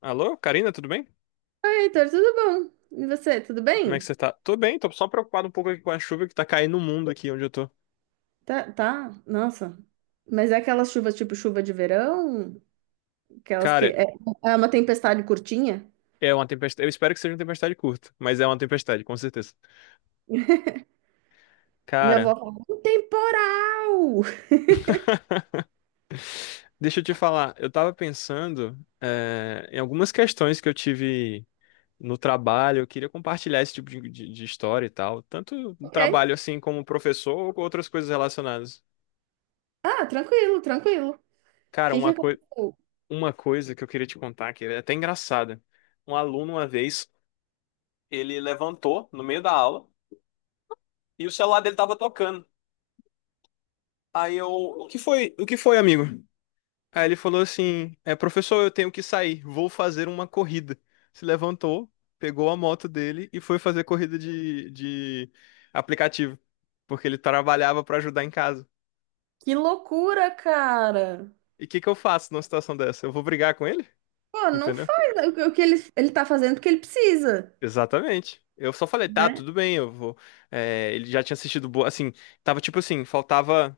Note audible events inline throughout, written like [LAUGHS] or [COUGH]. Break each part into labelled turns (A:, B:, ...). A: Alô, Karina, tudo bem?
B: Heitor, tudo bom? E você, tudo
A: Como é que
B: bem?
A: você tá? Tô bem, tô só preocupado um pouco aqui com a chuva que tá caindo no mundo aqui onde eu tô.
B: Tá, tá, nossa. Mas é aquelas chuvas tipo chuva de verão? Aquelas
A: Cara,
B: é uma tempestade curtinha?
A: é uma tempestade. Eu espero que seja uma tempestade curta, mas é uma tempestade, com certeza.
B: Minha avó
A: Cara,
B: falou, um temporal! [LAUGHS]
A: deixa eu te falar, eu tava pensando, em algumas questões que eu tive no trabalho, eu queria compartilhar esse tipo de história e tal, tanto no
B: Ok.
A: trabalho assim como professor ou com outras coisas relacionadas.
B: Ah, tranquilo, tranquilo. O
A: Cara,
B: que que aconteceu?
A: uma coisa que eu queria te contar, que é até engraçada. Um aluno uma vez, ele levantou no meio da aula. E o celular dele tava tocando. Aí eu: o que foi, o que foi, amigo? Aí ele falou assim: é, professor, eu tenho que sair, vou fazer uma corrida. Se levantou, pegou a moto dele e foi fazer corrida de aplicativo, porque ele trabalhava pra ajudar em casa.
B: Que loucura, cara!
A: E o que que eu faço numa situação dessa? Eu vou brigar com ele?
B: Pô, não
A: Entendeu?
B: faz o que ele tá fazendo porque ele precisa,
A: Exatamente. Eu só falei: tá,
B: né?
A: tudo bem, eu vou. É, ele já tinha assistido boa, assim, tava tipo assim, faltava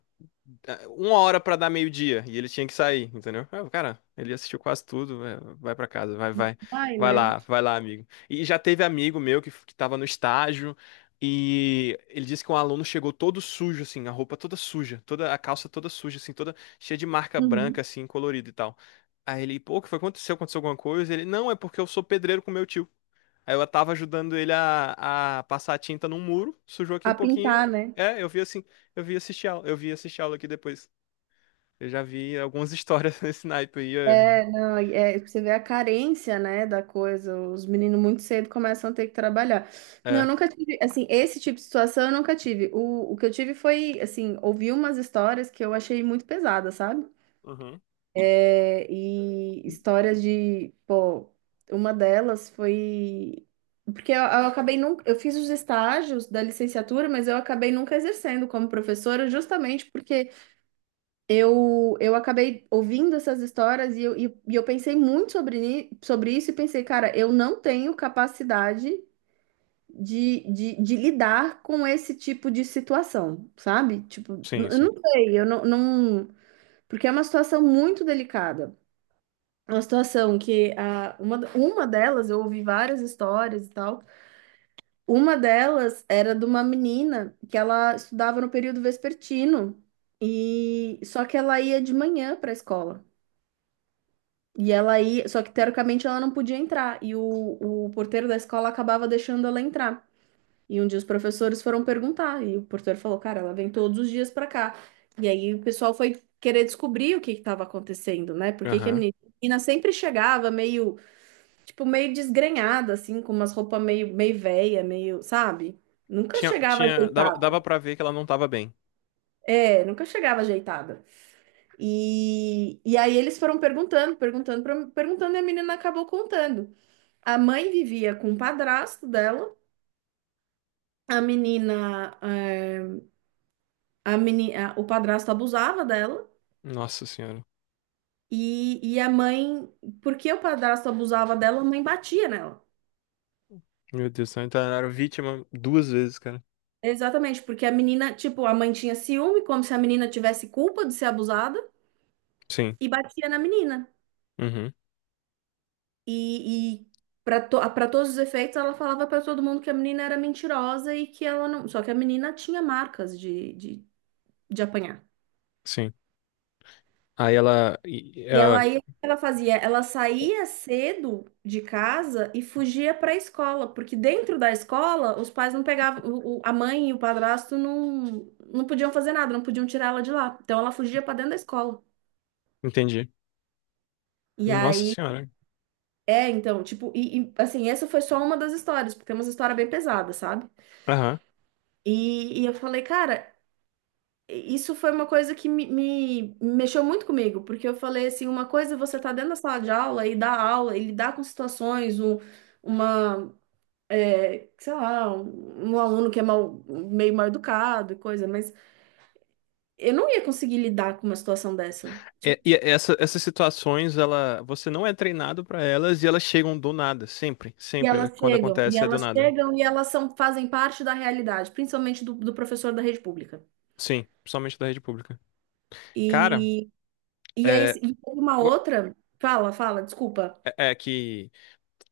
A: uma hora pra dar meio-dia e ele tinha que sair, entendeu? Ah, cara, ele assistiu quase tudo, vai pra casa, vai, vai,
B: Vai, né?
A: vai lá, amigo. E já teve amigo meu que tava no estágio e ele disse que um aluno chegou todo sujo, assim, a roupa toda suja, toda a calça toda suja, assim, toda cheia de marca
B: Uhum.
A: branca, assim, colorida e tal. Aí ele: pô, o que foi? Aconteceu? Aconteceu alguma coisa? Ele: não, é porque eu sou pedreiro com meu tio. Aí eu tava ajudando ele a passar a tinta num muro, sujou aqui um
B: A
A: pouquinho.
B: pintar, né?
A: É, eu vi assim, eu vi assistir aula aqui depois. Eu já vi algumas histórias [LAUGHS] nesse naipe aí. É.
B: É, não, é, você vê a carência, né, da coisa. Os meninos muito cedo começam a ter que trabalhar. Não, eu
A: É.
B: nunca tive, assim, esse tipo de situação eu nunca tive. O que eu tive foi, assim, ouvi umas histórias que eu achei muito pesadas, sabe?
A: Uhum.
B: É, e histórias de, pô, uma delas foi porque eu acabei nunca, eu fiz os estágios da licenciatura, mas eu acabei nunca exercendo como professora, justamente porque eu acabei ouvindo essas histórias e eu, e eu pensei muito sobre, sobre isso e pensei, cara, eu não tenho capacidade de lidar com esse tipo de situação, sabe? Tipo,
A: Sim,
B: eu
A: sim.
B: não sei, eu não, não... Porque é uma situação muito delicada. É uma situação uma delas, eu ouvi várias histórias e tal, uma delas era de uma menina que ela estudava no período vespertino e só que ela ia de manhã para a escola. E ela aí, só que teoricamente ela não podia entrar, e o porteiro da escola acabava deixando ela entrar. E um dia os professores foram perguntar, e o porteiro falou: cara, ela vem todos os dias pra cá. E aí o pessoal foi querer descobrir o que que estava acontecendo, né? Por que que
A: Aham.
B: a menina sempre chegava meio, tipo, meio desgrenhada, assim, com umas roupas meio, meio velha, meio, sabe? Nunca
A: Tinha,
B: chegava
A: tinha, dava,
B: ajeitada.
A: dava pra ver que ela não tava bem.
B: É, nunca chegava ajeitada. E aí eles foram perguntando, e a menina acabou contando. A mãe vivia com o padrasto dela, a menina, o padrasto abusava dela,
A: Nossa senhora.
B: e a mãe, porque o padrasto abusava dela, a mãe batia nela.
A: Meu Deus do céu. Então ela era vítima duas vezes, cara.
B: Exatamente, porque a menina, tipo, a mãe tinha ciúme, como se a menina tivesse culpa de ser abusada,
A: Sim.
B: e batia na menina.
A: Uhum.
B: E, e Para para todos os efeitos, ela falava para todo mundo que a menina era mentirosa e que ela não. Só que a menina tinha marcas de apanhar.
A: Sim. Aí ela. E-
B: E
A: ela-
B: ela ia, o que ela fazia? Ela saía cedo de casa e fugia para a escola, porque dentro da escola os pais não pegavam, a mãe e o padrasto não podiam fazer nada, não podiam tirar ela de lá. Então ela fugia para dentro da escola.
A: Entendi.
B: E
A: Nossa
B: aí,
A: senhora.
B: é, então, tipo, assim, essa foi só uma das histórias, porque é uma história bem pesada, sabe?
A: Aham.
B: E eu falei, cara, isso foi uma coisa que mexeu muito comigo, porque eu falei assim, uma coisa é você tá dentro da sala de aula e dar aula, e lidar com situações, uma, é, sei lá, um aluno que é mal, meio mal educado e coisa, mas eu não ia conseguir lidar com uma situação dessa. Tipo,
A: É, essas situações, ela, você não é treinado pra elas e elas chegam do nada. Sempre.
B: e
A: Sempre. Quando acontece, é do
B: elas
A: nada.
B: chegam, e elas são, fazem parte da realidade, principalmente do, do professor da rede pública.
A: Sim. Principalmente da rede pública. Cara,
B: E, e aí,
A: é,
B: e uma
A: pô,
B: outra, fala, fala, desculpa.
A: é que.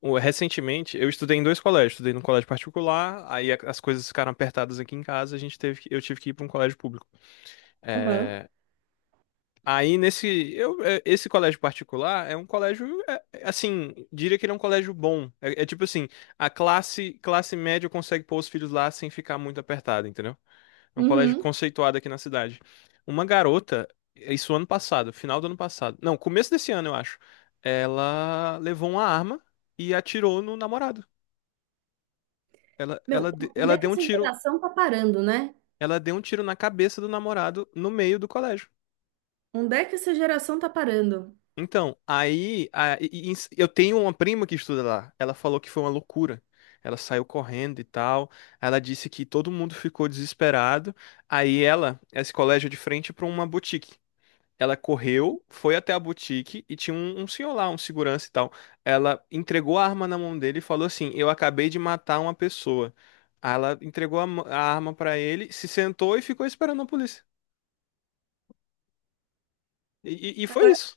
A: Recentemente, eu estudei em dois colégios. Estudei num colégio particular, aí as coisas ficaram apertadas aqui em casa, a gente teve, que- eu tive que ir para um colégio público.
B: Aham.
A: É, aí nesse, esse colégio particular é um colégio, é, é, assim, diria que ele é um colégio bom. É, é tipo assim, a classe média consegue pôr os filhos lá sem ficar muito apertada, entendeu? É um colégio
B: Uhum.
A: conceituado aqui na cidade. Uma garota, isso ano passado, final do ano passado, não, começo desse ano, eu acho, ela levou uma arma e atirou no namorado. Ela, ela,
B: Meu,
A: de-
B: onde
A: ela
B: é que
A: deu um
B: essa
A: tiro,
B: geração tá parando, né?
A: ela deu um tiro na cabeça do namorado no meio do colégio.
B: Onde é que essa geração tá parando?
A: Então, aí, eu tenho uma prima que estuda lá. Ela falou que foi uma loucura. Ela saiu correndo e tal. Ela disse que todo mundo ficou desesperado. Aí ela, esse colégio é de frente para uma boutique. Ela correu, foi até a boutique e tinha um senhor lá, um segurança e tal. Ela entregou a arma na mão dele e falou assim: eu acabei de matar uma pessoa. Aí ela entregou a arma pra ele, se sentou e ficou esperando a polícia. E foi isso.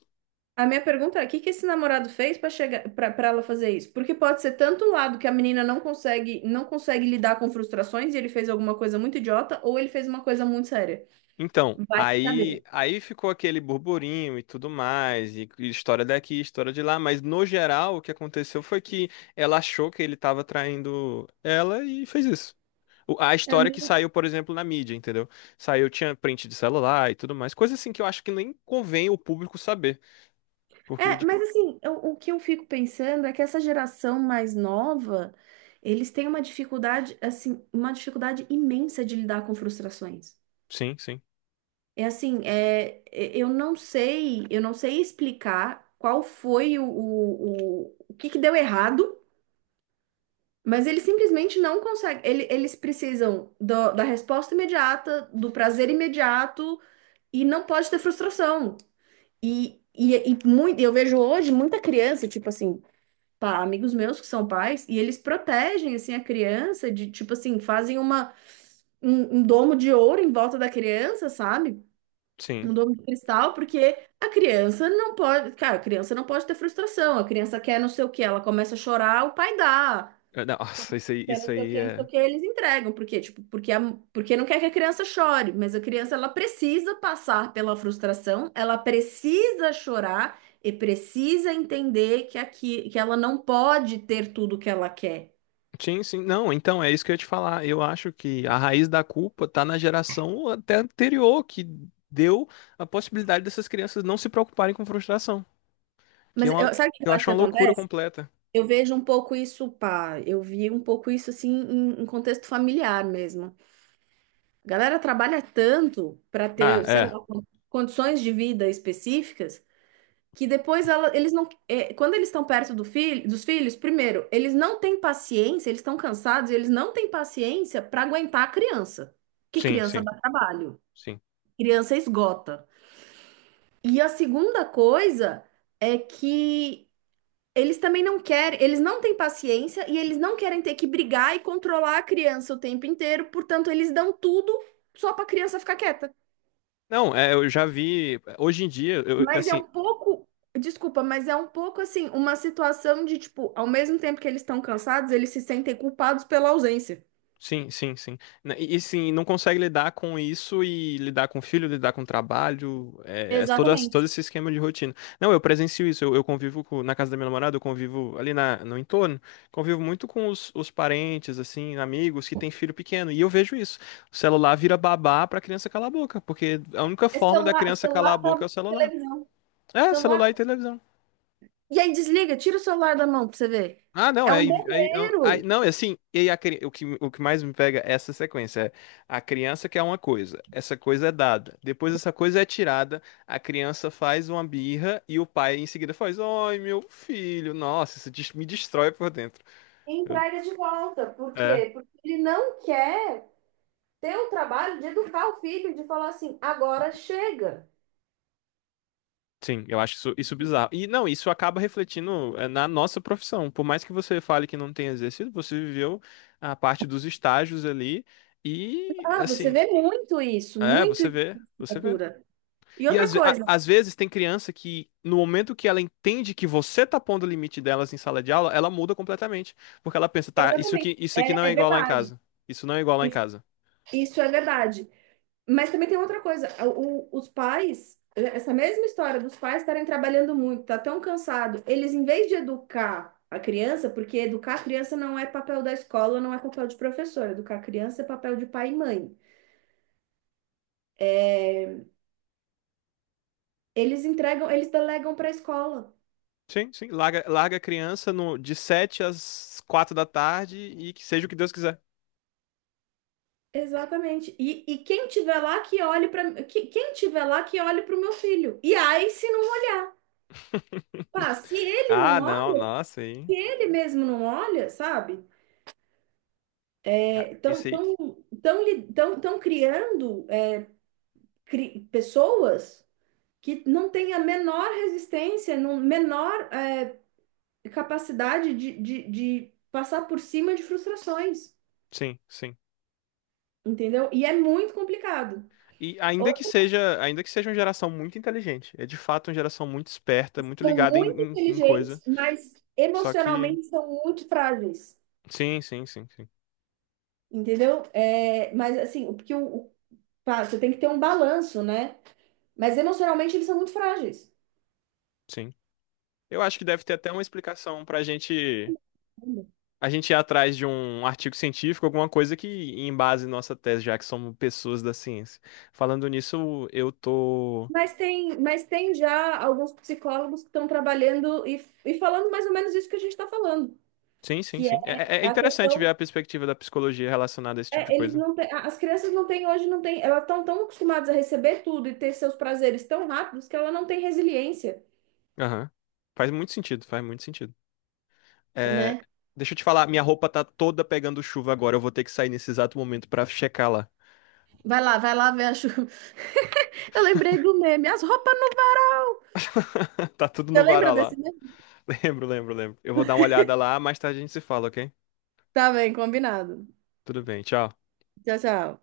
B: A minha pergunta é, o que que esse namorado fez para chegar para ela fazer isso? Porque pode ser tanto o lado que a menina não consegue lidar com frustrações e ele fez alguma coisa muito idiota, ou ele fez uma coisa muito séria.
A: Então,
B: Vai
A: aí,
B: saber.
A: aí ficou aquele burburinho e tudo mais, e história daqui, história de lá, mas no geral o que aconteceu foi que ela achou que ele estava traindo ela e fez isso. A
B: É,
A: história que saiu, por exemplo, na mídia, entendeu? Saiu, tinha print de celular e tudo mais. Coisa assim que eu acho que nem convém o público saber. Porque, de... co-
B: mas assim, o que eu fico pensando é que essa geração mais nova, eles têm uma dificuldade, assim, uma dificuldade imensa de lidar com frustrações.
A: sim, sim,
B: É assim, é, eu não sei explicar qual foi o que que deu errado, mas eles simplesmente não conseguem. Eles precisam da resposta imediata, do prazer imediato e não pode ter frustração. Muito, eu vejo hoje muita criança, tipo assim, pá, amigos meus que são pais, e eles protegem assim a criança de tipo assim, fazem um domo de ouro em volta da criança, sabe?
A: sim.
B: Um domo de cristal, porque a criança não pode, cara, a criança não pode ter frustração. A criança quer não sei o que, ela começa a chorar, o pai dá.
A: Eh, não, [LAUGHS] nossa,
B: Quer
A: isso
B: não sei o
A: aí
B: que, não sei o
A: é.
B: que, eles entregam. Por quê? Tipo, porque, a, porque não quer que a criança chore, mas a criança ela precisa passar pela frustração, ela precisa chorar e precisa entender que aqui, que ela não pode ter tudo que ela quer.
A: Sim, sim. Não, então é isso que eu ia te falar. Eu acho que a raiz da culpa tá na geração até anterior, que deu a possibilidade dessas crianças não se preocuparem com frustração. Que é uma, que
B: Sabe o que eu
A: eu
B: acho
A: acho
B: que
A: uma loucura
B: acontece?
A: completa.
B: Eu vejo um pouco isso, pá, eu vi um pouco isso assim em contexto familiar mesmo. A galera trabalha tanto para
A: Ah,
B: ter, sei
A: é.
B: lá, condições de vida específicas que depois eles não, é, quando eles estão perto do filho, dos filhos, primeiro, eles não têm paciência, eles estão cansados, e eles não têm paciência para aguentar a criança. Que
A: Sim,
B: criança
A: sim,
B: dá trabalho,
A: sim.
B: criança esgota. E a segunda coisa é que eles também não querem, eles não têm paciência e eles não querem ter que brigar e controlar a criança o tempo inteiro, portanto, eles dão tudo só para a criança ficar quieta.
A: Não, é, eu já vi. Hoje em dia, eu,
B: Mas é
A: assim,
B: um pouco, desculpa, mas é um pouco assim, uma situação de tipo, ao mesmo tempo que eles estão cansados, eles se sentem culpados pela ausência.
A: sim, sim, sim. Sim, não consegue lidar com isso e lidar com o filho, lidar com o trabalho, é, é todo, todo
B: Exatamente.
A: esse esquema de rotina. Não, eu presencio isso, eu convivo na casa da minha namorada, eu convivo ali na, no entorno, convivo muito com os parentes, assim, amigos que têm filho pequeno, e eu vejo isso. O celular vira babá pra criança calar a boca, porque a única
B: É
A: forma da
B: celular,
A: criança calar a
B: celular,
A: boca é o
B: tablet,
A: celular.
B: televisão.
A: É,
B: Celular.
A: celular e televisão.
B: E aí desliga, tira o celular da mão pra você ver.
A: Ah, não,
B: É
A: é,
B: um berreiro
A: não, é assim, e aí o que mais me pega é essa sequência, é a criança quer uma coisa, essa coisa é dada, depois essa coisa é tirada, a criança faz uma birra e o pai em seguida faz, ai, meu filho, nossa, isso me destrói por dentro.
B: em
A: Eu-
B: praia de volta. Por
A: é,
B: quê? Porque ele não quer ter o trabalho de educar o filho, de falar assim, agora chega.
A: sim, eu acho isso, isso bizarro. E não, isso acaba refletindo é, na nossa profissão, por mais que você fale que não tem exercido, você viveu a parte dos estágios ali e,
B: Ah, você
A: assim,
B: vê muito isso,
A: é,
B: muito
A: você
B: isso
A: vê,
B: na
A: você vê.
B: cultura. E
A: E
B: outra coisa,
A: às vezes tem criança que, no momento que ela entende que você tá pondo o limite delas em sala de aula, ela muda completamente. Porque ela pensa: tá,
B: exatamente,
A: isso aqui não
B: é,
A: é
B: é
A: igual lá em
B: verdade.
A: casa. Isso não é igual lá em
B: Isso
A: casa.
B: isso é verdade. Mas também tem outra coisa, os pais, essa mesma história dos pais estarem trabalhando muito, tá tão cansado, eles em vez de educar a criança, porque educar a criança não é papel da escola, não é papel de professor, educar a criança é papel de pai e mãe. É, eles entregam, eles delegam para a escola.
A: Sim, sim. Larga, larga a criança no, de 7 às 4 da tarde e que seja o que Deus quiser.
B: Exatamente. E quem tiver lá que olhe para quem tiver lá que olhe para o meu filho. E aí se não olhar,
A: [LAUGHS]
B: pá, se ele não
A: Ah, não,
B: olha,
A: nossa, hein?
B: ele mesmo não olha, sabe? Estão
A: Isso aí.
B: estão criando pessoas que não têm a menor resistência, não, menor é, capacidade de passar por cima de frustrações,
A: Sim, sim.
B: entendeu? E é muito complicado.
A: E
B: Outros
A: ainda que seja uma geração muito inteligente, é de fato uma geração muito esperta, muito
B: são
A: ligada
B: muito
A: em, em
B: inteligentes,
A: coisa.
B: mas
A: Só que.
B: emocionalmente são muito frágeis,
A: Sim, sim, sim.
B: entendeu? É, mas assim, pá, você tem que ter um balanço, né? Mas emocionalmente eles são muito frágeis.
A: Sim. Eu acho que deve ter até uma explicação pra gente. A gente ir atrás de um artigo científico, alguma coisa que embase nossa tese, já que somos pessoas da ciência. Falando nisso, eu tô.
B: Mas tem já alguns psicólogos que estão trabalhando e falando mais ou menos isso que a gente está falando,
A: Sim, sim,
B: que é
A: sim. É, é
B: a
A: interessante
B: questão,
A: ver a perspectiva da psicologia relacionada a esse tipo de
B: é, eles
A: coisa.
B: não têm- a- as crianças não têm hoje, não têm, elas estão tão tão acostumadas a receber tudo e ter seus prazeres tão rápidos que ela não tem resiliência,
A: Aham. Faz muito sentido, faz muito sentido. É,
B: né?
A: deixa eu te falar, minha roupa tá toda pegando chuva agora. Eu vou ter que sair nesse exato momento pra checar lá.
B: Vai lá ver a chuva. [LAUGHS] Eu lembrei do meme, as roupas não.
A: [LAUGHS] Tá tudo
B: Você
A: no
B: lembra
A: varal lá.
B: desse meme?
A: Lembro, lembro, lembro. Eu vou dar uma olhada lá, mais tarde a gente se fala, ok?
B: Tá bem, combinado.
A: Tudo bem, tchau.
B: Tchau, tchau.